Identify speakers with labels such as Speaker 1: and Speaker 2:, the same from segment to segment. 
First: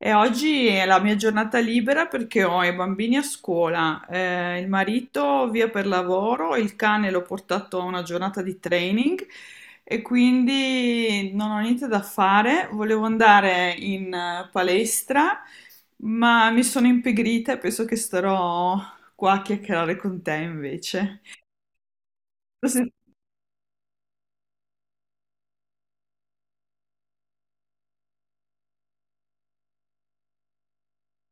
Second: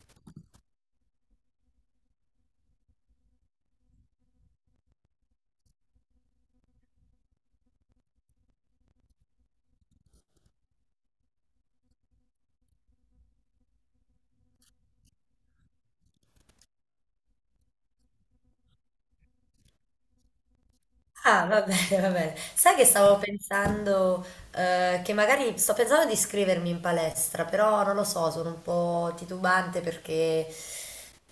Speaker 1: E oggi è la mia giornata libera perché ho i bambini a scuola, il marito via per lavoro, il cane l'ho portato a una giornata di training e quindi non ho niente da fare. Volevo andare in palestra, ma mi sono impigrita e penso che starò qua a chiacchierare con te invece.
Speaker 2: Ah, va bene, va bene. Sai che stavo pensando, che magari sto pensando di iscrivermi in palestra, però non lo so, sono un po' titubante perché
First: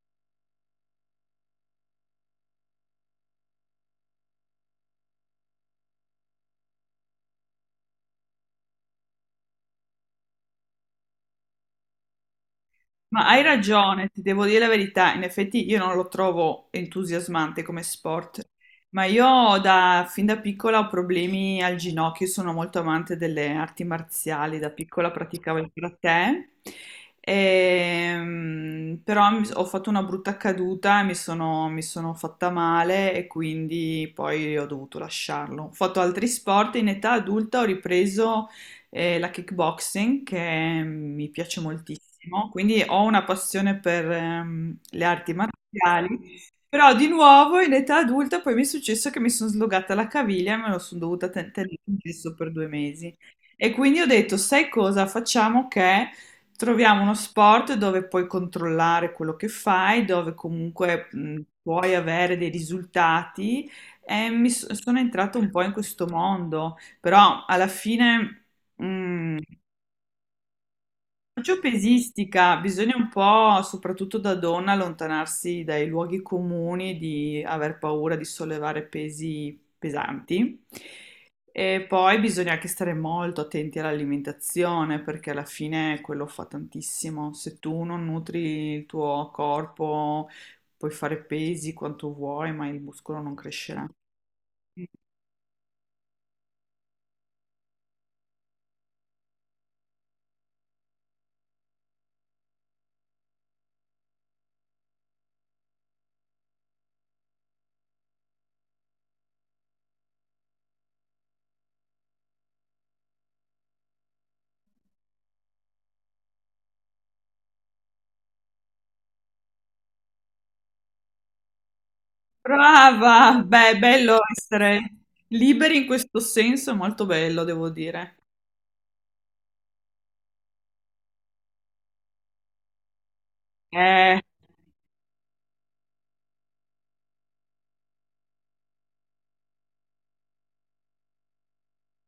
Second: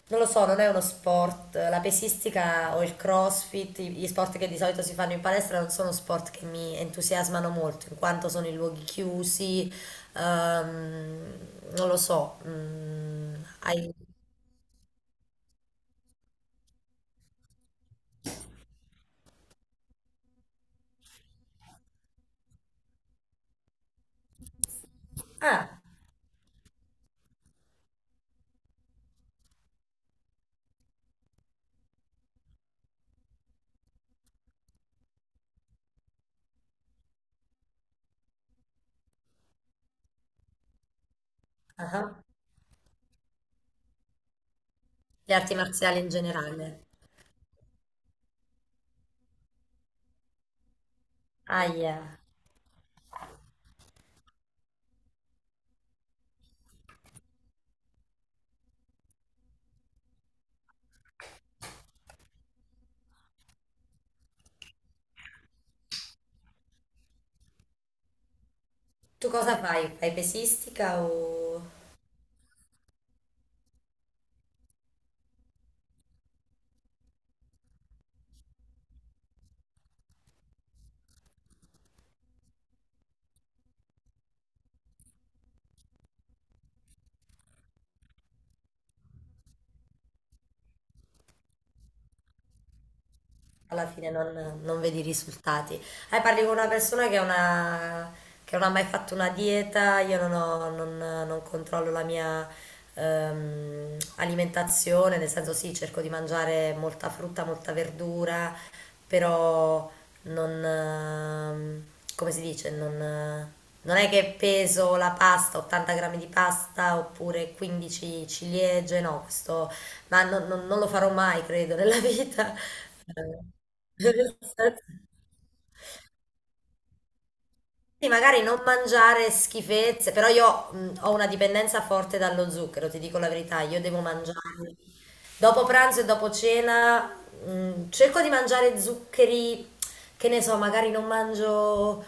Speaker 2: non lo so, non è uno sport. La pesistica o il CrossFit, gli sport che di solito si fanno in palestra non sono sport che mi entusiasmano molto, in quanto sono in luoghi chiusi, ehm, non lo so.
Speaker 1: Ma hai
Speaker 2: Hai-
Speaker 1: ragione, ti devo dire la verità, in effetti io non lo trovo entusiasmante come sport, ma fin da piccola ho problemi al ginocchio, sono molto amante delle arti marziali, da piccola praticavo il
Speaker 2: Ah,
Speaker 1: karate, però ho fatto una brutta caduta e mi sono fatta male e quindi poi ho dovuto lasciarlo. Ho fatto altri sport, in età adulta ho ripreso la kickboxing che mi piace
Speaker 2: ah,
Speaker 1: moltissimo, quindi ho una passione per le arti
Speaker 2: le arti marziali in
Speaker 1: marziali,
Speaker 2: generale.
Speaker 1: però di nuovo in età adulta poi mi è successo che mi sono slogata la caviglia e me lo sono dovuta tenere in
Speaker 2: Ahia.
Speaker 1: gesso per due mesi. E quindi ho detto, sai cosa, facciamo che troviamo uno sport dove puoi controllare quello che fai, dove comunque puoi avere dei risultati e sono entrata un po' in questo mondo, però alla fine.
Speaker 2: Tu
Speaker 1: Mm.
Speaker 2: cosa fai? Fai pesistica o
Speaker 1: Faccio pesistica, bisogna un po', soprattutto da donna, allontanarsi dai luoghi comuni di aver paura di sollevare pesi pesanti. E poi bisogna anche stare molto attenti all'alimentazione perché alla fine quello fa tantissimo. Se tu non nutri il tuo corpo, puoi fare pesi quanto vuoi, ma il muscolo non crescerà.
Speaker 2: alla fine non vedi risultati? Parli con una persona che, che non ha mai fatto una dieta, io non, ho- non- non controllo la mia alimentazione, nel senso sì, cerco di mangiare molta frutta, molta verdura, però non, come si dice, non è che peso la pasta, 80 grammi di pasta oppure 15 ciliegie, no, questo... Ma non lo farò mai, credo, nella vita.
Speaker 1: Brava! Beh, è bello essere liberi in questo senso, è molto bello, devo
Speaker 2: Sì,
Speaker 1: dire.
Speaker 2: magari non mangiare schifezze, però io ho una dipendenza forte dallo zucchero, ti dico la verità, io devo
Speaker 1: Eh,
Speaker 2: mangiare. Dopo pranzo e dopo cena cerco di mangiare zuccheri, che ne so, magari non mangio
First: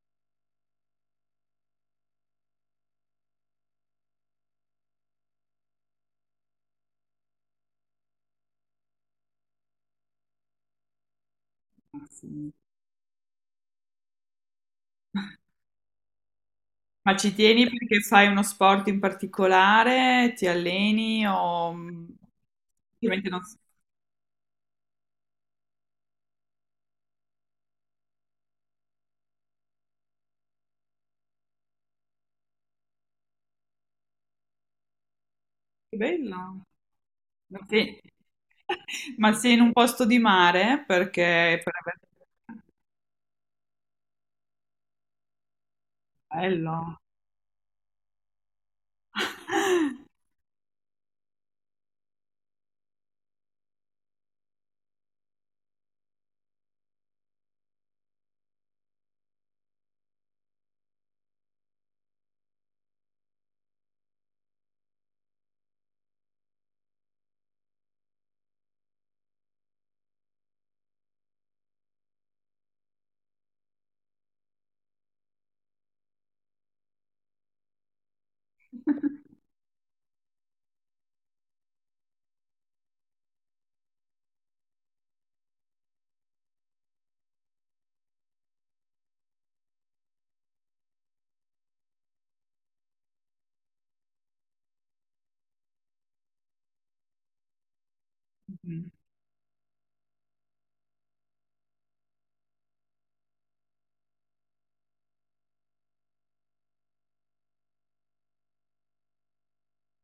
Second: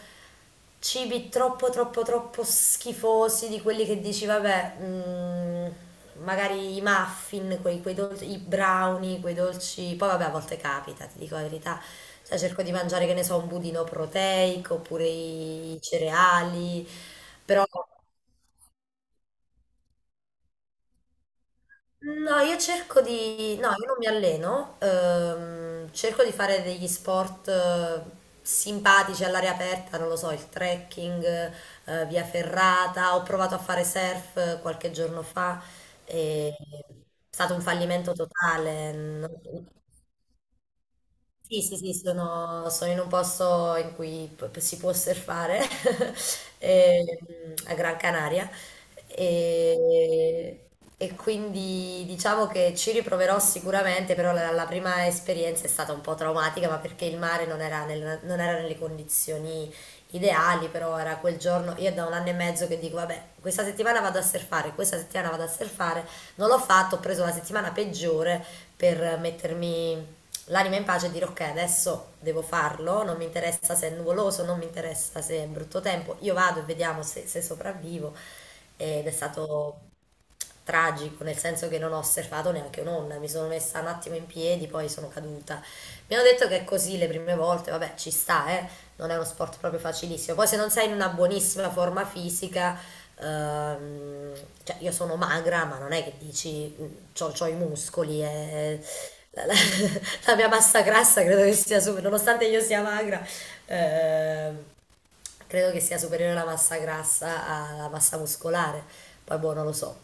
Speaker 2: cibi troppo troppo troppo schifosi di quelli che dici, vabbè, magari i muffin, quei dolci, i brownie, quei dolci, poi vabbè a volte capita, ti dico la verità, cioè
Speaker 1: sì.
Speaker 2: cerco di mangiare, che ne so, un budino proteico oppure i cereali,
Speaker 1: Ma ci tieni
Speaker 2: però.
Speaker 1: perché fai uno sport in particolare? Ti alleni o...
Speaker 2: No, io cerco
Speaker 1: Ovviamente non so.
Speaker 2: di... No, io non mi alleno, cerco di fare degli sport simpatici all'aria aperta, non lo so, il trekking, via ferrata, ho provato a fare surf qualche giorno fa,
Speaker 1: Che
Speaker 2: e
Speaker 1: bello.
Speaker 2: è stato un
Speaker 1: Ma sei...
Speaker 2: fallimento totale, no?
Speaker 1: Ma sei in un posto di mare? Perché...
Speaker 2: Sì, sì, sì, sono, sono in un posto in cui p- si può surfare
Speaker 1: Bello.
Speaker 2: ehm, a Gran Canaria e, e quindi diciamo che ci riproverò sicuramente, però la, la prima esperienza è stata un po' traumatica, ma perché il mare non era, nel- non era nelle condizioni ideali, però era quel giorno, io da un anno e mezzo che dico, vabbè, questa settimana vado a surfare, questa settimana vado a surfare, non l'ho fatto, ho preso la settimana peggiore per mettermi l'anima in pace e dire ok, adesso devo farlo, non mi interessa se è nuvoloso, non mi interessa se è brutto tempo, io vado e vediamo se, se sopravvivo. Ed è stato tragico, nel senso che non ho osservato neanche un'onda, mi sono messa un attimo in piedi, poi sono caduta. Mi hanno detto che è così le prime volte, vabbè, ci sta, non è uno sport proprio facilissimo. Poi se non sei in una buonissima forma fisica, ehm, cioè io sono magra, ma non è che dici, mm, c'ho, c'ho i muscoli e...
Speaker 1: Mm.
Speaker 2: La, la- la mia massa grassa credo che sia superiore, nonostante io sia magra, ehm, credo che sia superiore la massa grassa alla massa muscolare. Poi boh, non lo so.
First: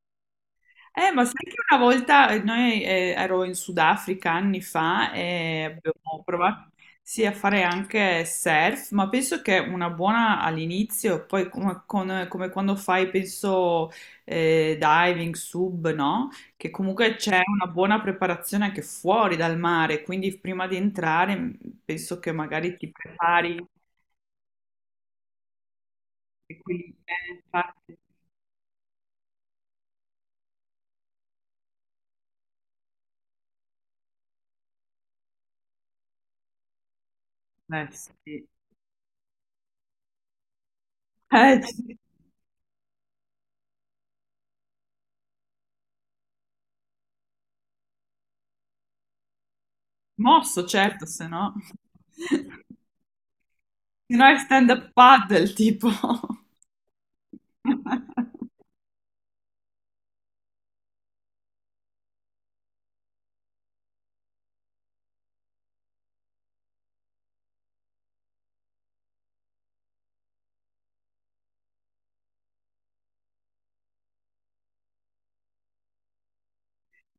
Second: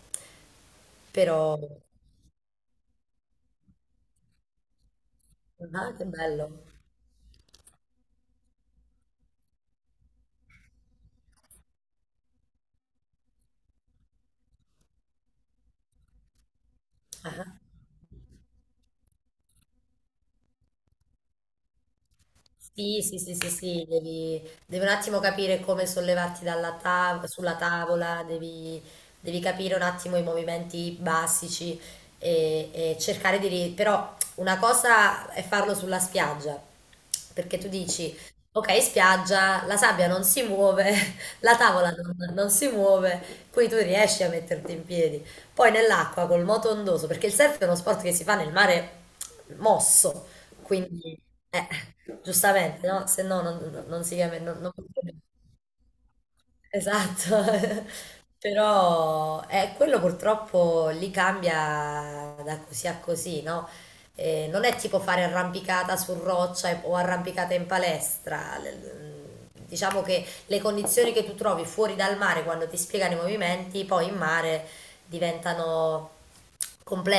Speaker 1: Ma sai che
Speaker 2: Però,
Speaker 1: una volta noi ero in Sudafrica anni fa e
Speaker 2: ah, che
Speaker 1: abbiamo
Speaker 2: bello.
Speaker 1: provato, sì, a fare anche surf, ma penso che una buona all'inizio, poi come, come quando fai, penso, diving, sub, no? Che comunque c'è
Speaker 2: Ah.
Speaker 1: una buona preparazione anche fuori dal mare, quindi prima di entrare penso che magari ti
Speaker 2: Sì, sì, sì, sì,
Speaker 1: prepari
Speaker 2: sì, devi, un attimo capire come sollevarti
Speaker 1: e quindi
Speaker 2: sulla
Speaker 1: infatti,
Speaker 2: tavola, devi, capire un attimo i movimenti basici e, cercare di... Però una cosa è farlo sulla spiaggia, perché tu dici,
Speaker 1: sì.
Speaker 2: ok, spiaggia, la sabbia non si muove, la tavola
Speaker 1: Sì.
Speaker 2: non si muove, qui tu riesci a metterti in piedi. Poi nell'acqua col moto ondoso, perché il surf è uno sport che si fa nel mare mosso.
Speaker 1: Mosso, certo,
Speaker 2: Quindi,
Speaker 1: se no...
Speaker 2: eh, giustamente, no? Se no non si
Speaker 1: Se no è
Speaker 2: chiama...
Speaker 1: stand-up paddle, tipo.
Speaker 2: Esatto. Però quello purtroppo lì cambia da così a così, no? Non è tipo fare arrampicata su roccia o arrampicata in palestra. Diciamo che le condizioni che tu trovi fuori dal mare quando ti spiegano i movimenti, poi in mare diventano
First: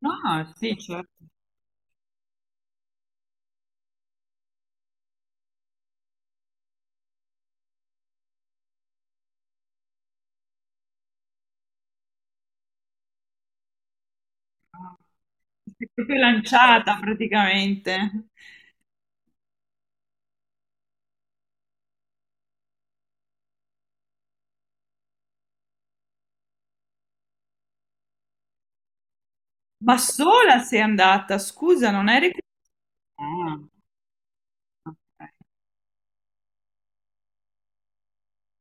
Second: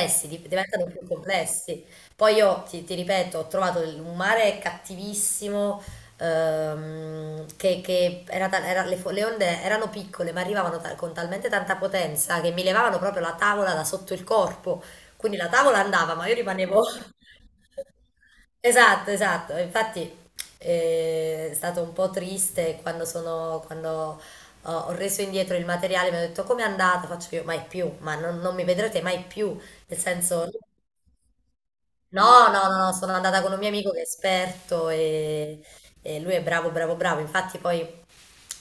Speaker 1: No, sì,
Speaker 2: diventano più
Speaker 1: certo.
Speaker 2: complessi. Poi io ti ripeto, ho trovato un mare cattivissimo, che era le onde erano piccole ma arrivavano con talmente tanta potenza che mi levavano proprio la tavola da sotto il corpo. Quindi la tavola
Speaker 1: Sei
Speaker 2: andava,
Speaker 1: proprio
Speaker 2: ma io rimanevo...
Speaker 1: lanciata praticamente.
Speaker 2: Esatto, esatto. Infatti è stato un po' triste quando sono, quando ho ho reso indietro il materiale, mi hanno detto come è andata? Faccio io, mai più, ma non mi vedrete mai più,
Speaker 1: Ma
Speaker 2: nel senso...
Speaker 1: sola sei andata, scusa, non eri...
Speaker 2: No, no, no, no, sono andata con un
Speaker 1: Ah,
Speaker 2: mio amico che è esperto
Speaker 1: ok.
Speaker 2: e, lui è bravo, bravo, bravo. Infatti poi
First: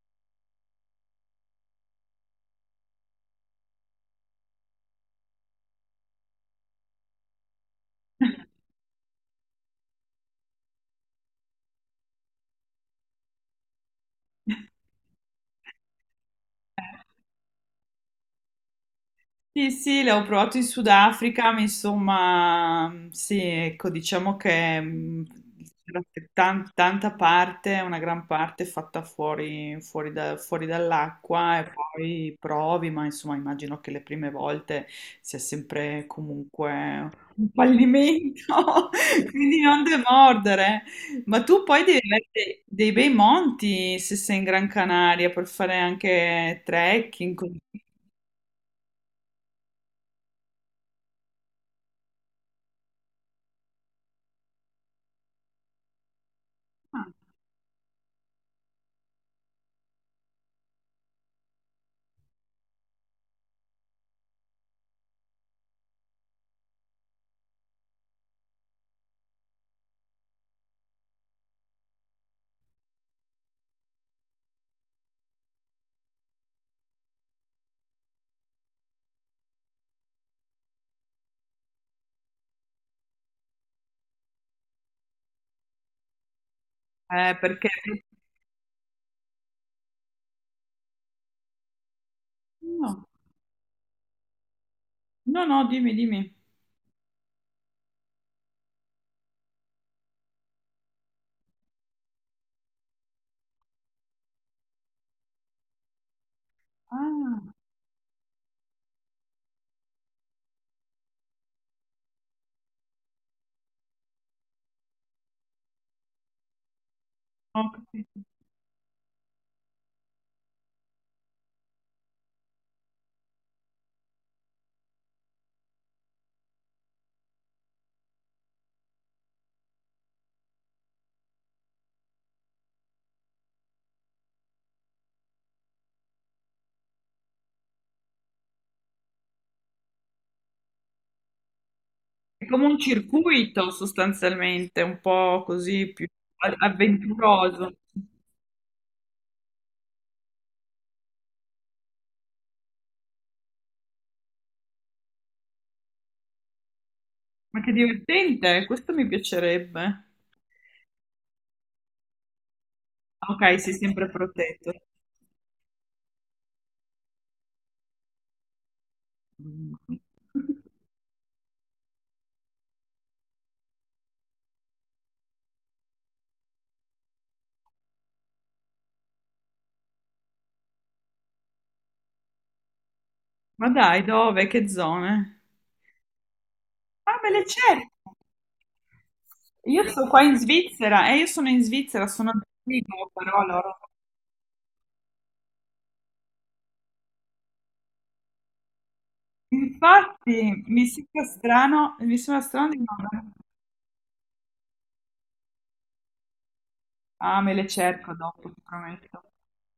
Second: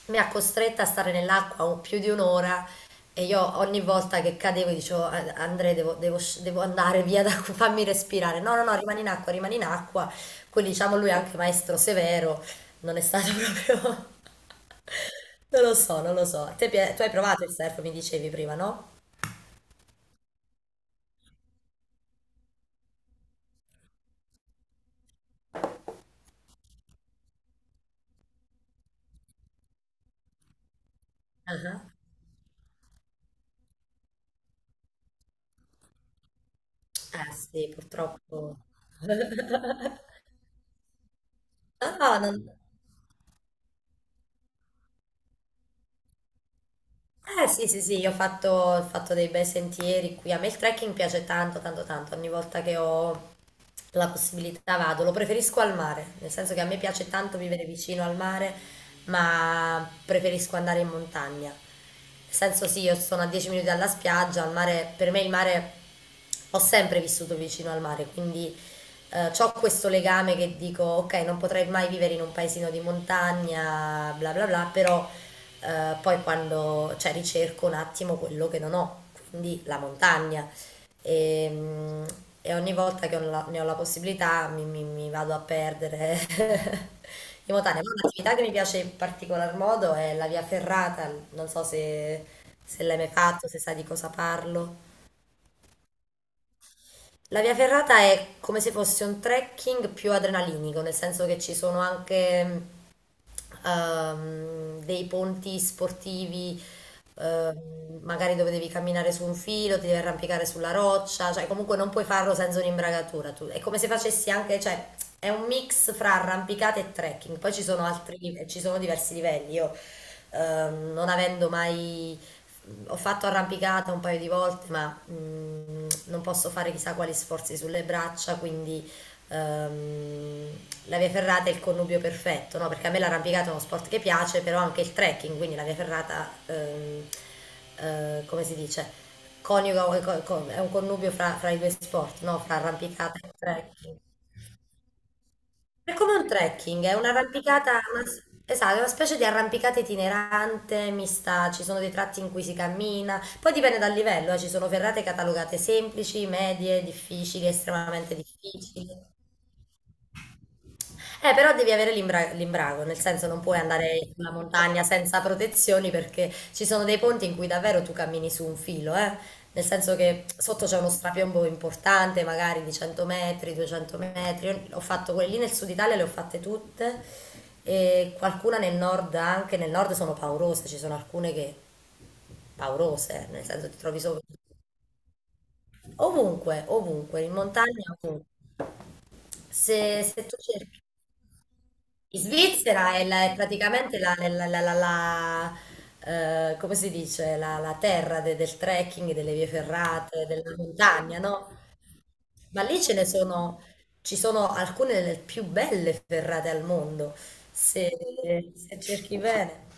Speaker 2: mi ha costretta a stare nell'acqua più di un'ora e io ogni volta che cadevo dicevo "Ah, Andrea devo, andare via, da, qui, fammi respirare. No, no, no, rimani in acqua, rimani in acqua. Quindi diciamo lui è anche maestro severo, non è stato proprio... Non lo so, non lo so. Tu hai provato il surf, mi dicevi prima, no?
Speaker 1: Sì, sì, l'ho provato in Sudafrica, ma insomma, sì, ecco, diciamo che c'era tanta parte, una gran parte fatta fuori, fuori
Speaker 2: Ah,
Speaker 1: dall'acqua e
Speaker 2: ah.
Speaker 1: poi provi, ma insomma immagino che le prime volte sia sempre comunque
Speaker 2: Eh
Speaker 1: un
Speaker 2: sì, purtroppo.
Speaker 1: fallimento, quindi non demordere. Ma tu poi devi
Speaker 2: Ah,
Speaker 1: avere
Speaker 2: non...
Speaker 1: dei bei monti se sei in Gran Canaria per fare anche trekking.
Speaker 2: Eh
Speaker 1: Così.
Speaker 2: sì, sì, sì, io ho fatto dei bei sentieri qui. A me il trekking piace tanto, tanto, tanto. Ogni volta che ho la possibilità vado. Lo preferisco al mare, nel senso che a me
Speaker 1: Ah.
Speaker 2: piace tanto vivere vicino al mare, ma preferisco andare in montagna. Nel senso sì, io sono a 10 minuti dalla spiaggia, al mare, per me il mare, ho sempre vissuto vicino al mare, quindi ho questo legame che dico, ok, non potrei mai vivere in un paesino di montagna, bla bla bla, però... Poi quando, cioè, ricerco un attimo quello che non ho, quindi la montagna. E, mm, e ogni volta che ne ho la possibilità mi vado a perdere in
Speaker 1: Perché...
Speaker 2: montagna. Ma un'attività che mi piace in particolar modo è la via ferrata, non so se, se l'hai
Speaker 1: No,
Speaker 2: mai fatto, se sai di cosa parlo.
Speaker 1: no, no, dimmi, dimmi.
Speaker 2: La via ferrata è come se fosse un trekking più adrenalinico, nel senso che ci sono anche dei ponti sportivi,
Speaker 1: Ah,
Speaker 2: magari dove devi camminare su un filo, ti devi arrampicare sulla roccia, cioè comunque non puoi farlo senza un'imbragatura. È come se facessi anche, cioè è un mix fra arrampicata e trekking. Poi ci
Speaker 1: ho
Speaker 2: sono
Speaker 1: capito.
Speaker 2: altri, ci sono diversi livelli. Io, non avendo mai... Ho fatto arrampicata un paio di volte, ma non posso fare chissà quali sforzi sulle braccia, quindi ehm, la via ferrata è il connubio perfetto, no? Perché a me l'arrampicata è uno sport che piace, però anche il trekking, quindi la via ferrata, come si dice, coniuga, è un connubio fra i due sport, no?
Speaker 1: È
Speaker 2: Fra
Speaker 1: come un
Speaker 2: arrampicata e
Speaker 1: circuito
Speaker 2: trekking.
Speaker 1: sostanzialmente, un po' così
Speaker 2: È
Speaker 1: più
Speaker 2: come un trekking, è un'arrampicata,
Speaker 1: avventuroso.
Speaker 2: esatto, è una specie di arrampicata itinerante, mista, ci sono dei tratti in cui si cammina, poi dipende dal livello, ci sono ferrate catalogate semplici, medie, difficili,
Speaker 1: Ma che
Speaker 2: estremamente
Speaker 1: divertente,
Speaker 2: difficili.
Speaker 1: questo mi piacerebbe.
Speaker 2: Però devi avere l'imbrago, nel senso non puoi
Speaker 1: Ok, sei
Speaker 2: andare
Speaker 1: sempre
Speaker 2: sulla
Speaker 1: protetto.
Speaker 2: montagna senza protezioni perché ci sono dei ponti in cui davvero tu cammini su un filo, eh? Nel
Speaker 1: Mm.
Speaker 2: senso che sotto c'è uno strapiombo importante, magari di 100 metri, 200 metri. Io ho fatto quelle lì nel sud Italia, le ho fatte tutte e qualcuna nel nord anche, nel nord sono paurose, ci sono alcune che paurose, nel
Speaker 1: Ma
Speaker 2: senso ti trovi
Speaker 1: dai,
Speaker 2: sopra
Speaker 1: dove? Che zone?
Speaker 2: ovunque,
Speaker 1: Ah,
Speaker 2: ovunque,
Speaker 1: me
Speaker 2: in
Speaker 1: le
Speaker 2: montagna,
Speaker 1: cerco.
Speaker 2: ovunque.
Speaker 1: Io sto qua
Speaker 2: Se tu
Speaker 1: in
Speaker 2: cerchi...
Speaker 1: Svizzera,
Speaker 2: In
Speaker 1: sono a
Speaker 2: Svizzera è,
Speaker 1: Zurigo,
Speaker 2: è
Speaker 1: però loro...
Speaker 2: praticamente come si dice, la terra del trekking, delle vie ferrate, della
Speaker 1: Infatti,
Speaker 2: montagna, no?
Speaker 1: mi sembra
Speaker 2: Ma
Speaker 1: strano di
Speaker 2: lì ce ne
Speaker 1: non...
Speaker 2: sono, ci sono alcune delle più belle ferrate al mondo,
Speaker 1: Ah, me le
Speaker 2: se,
Speaker 1: cerco dopo, ti
Speaker 2: se cerchi
Speaker 1: prometto.
Speaker 2: bene.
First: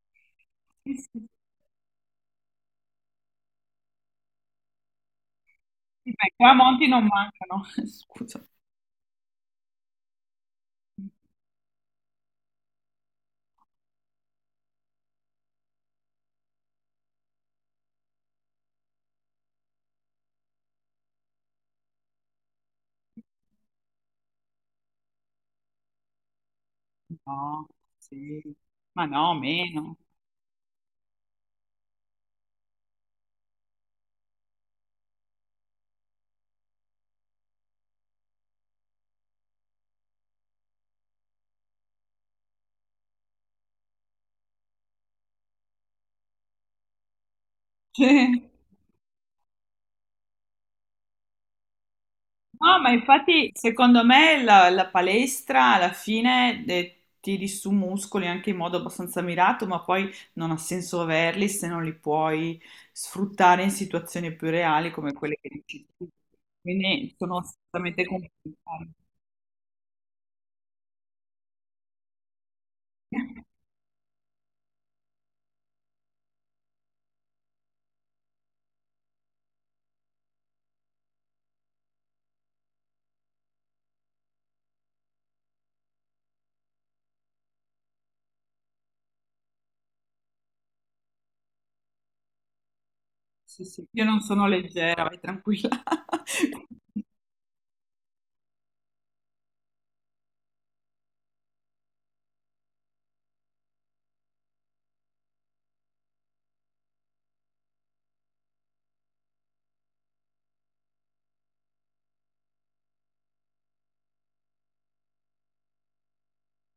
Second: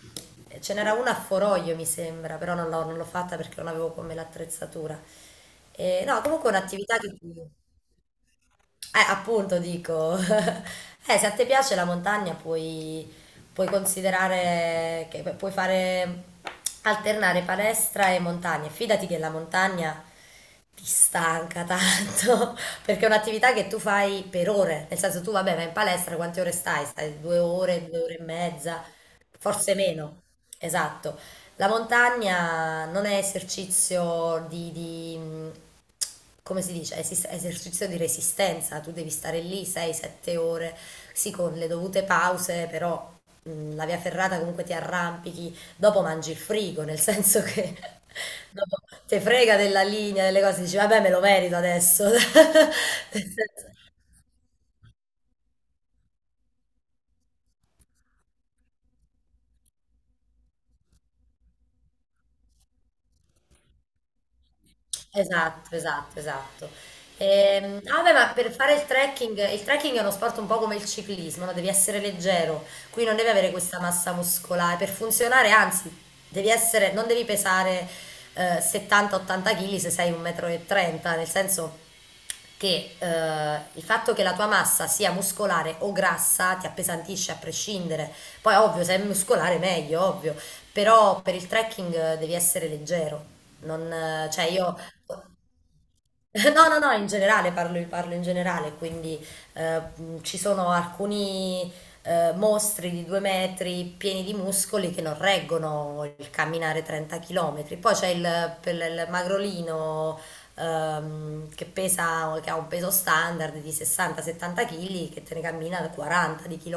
Speaker 2: Ce
Speaker 1: Sì,
Speaker 2: n'era una a
Speaker 1: sì.
Speaker 2: Foroglio, mi sembra, però non l'ho fatta perché non avevo come l'attrezzatura.
Speaker 1: I
Speaker 2: No, comunque è
Speaker 1: tramonti
Speaker 2: un'attività
Speaker 1: non
Speaker 2: che...
Speaker 1: mancano. Scusa.
Speaker 2: Appunto dico, se a te piace la montagna puoi, considerare che puoi fare alternare palestra e montagna. Fidati che la montagna ti stanca tanto, perché è un'attività che tu fai per ore, nel senso tu vabbè vai in palestra, quante ore stai? Stai
Speaker 1: No,
Speaker 2: due ore e
Speaker 1: sì.
Speaker 2: mezza,
Speaker 1: Ma no,
Speaker 2: forse
Speaker 1: meno.
Speaker 2: meno, esatto. La montagna non è esercizio di, come si dice, esercizio di resistenza, tu devi stare lì 6-7 ore, sì, con le dovute pause, però la via ferrata comunque ti arrampichi, dopo mangi il frigo, nel senso che
Speaker 1: Sì.
Speaker 2: dopo te frega della linea, delle cose, dici vabbè me lo merito adesso.
Speaker 1: No, ma infatti secondo me la palestra alla fine tiri su muscoli anche in modo abbastanza mirato, ma poi non ha senso averli se non li puoi sfruttare in situazioni più reali come quelle che
Speaker 2: Esatto,
Speaker 1: dici tu.
Speaker 2: esatto, esatto.
Speaker 1: Quindi sono
Speaker 2: Ah,
Speaker 1: assolutamente
Speaker 2: beh, ma
Speaker 1: complicate.
Speaker 2: per fare il trekking è uno sport un po' come il ciclismo, no? Devi essere leggero, qui non devi avere questa massa muscolare per funzionare, anzi, non devi pesare 70-80 kg se sei 1,30 m, nel senso che il fatto che la tua massa sia muscolare o grassa ti appesantisce a prescindere. Poi, ovvio, se è muscolare meglio, ovvio, però per il trekking devi essere leggero.
Speaker 1: Sì, sì.
Speaker 2: Non,
Speaker 1: Io non
Speaker 2: cioè
Speaker 1: sono
Speaker 2: io
Speaker 1: leggera, vai tranquilla.
Speaker 2: No, no, no, in generale parlo, parlo in generale, quindi ci sono alcuni mostri di due metri pieni di muscoli che non reggono il camminare 30 km. Poi per il magrolino, che pesa, che ha un peso standard di 60-70 kg che te ne cammina da 40 di km.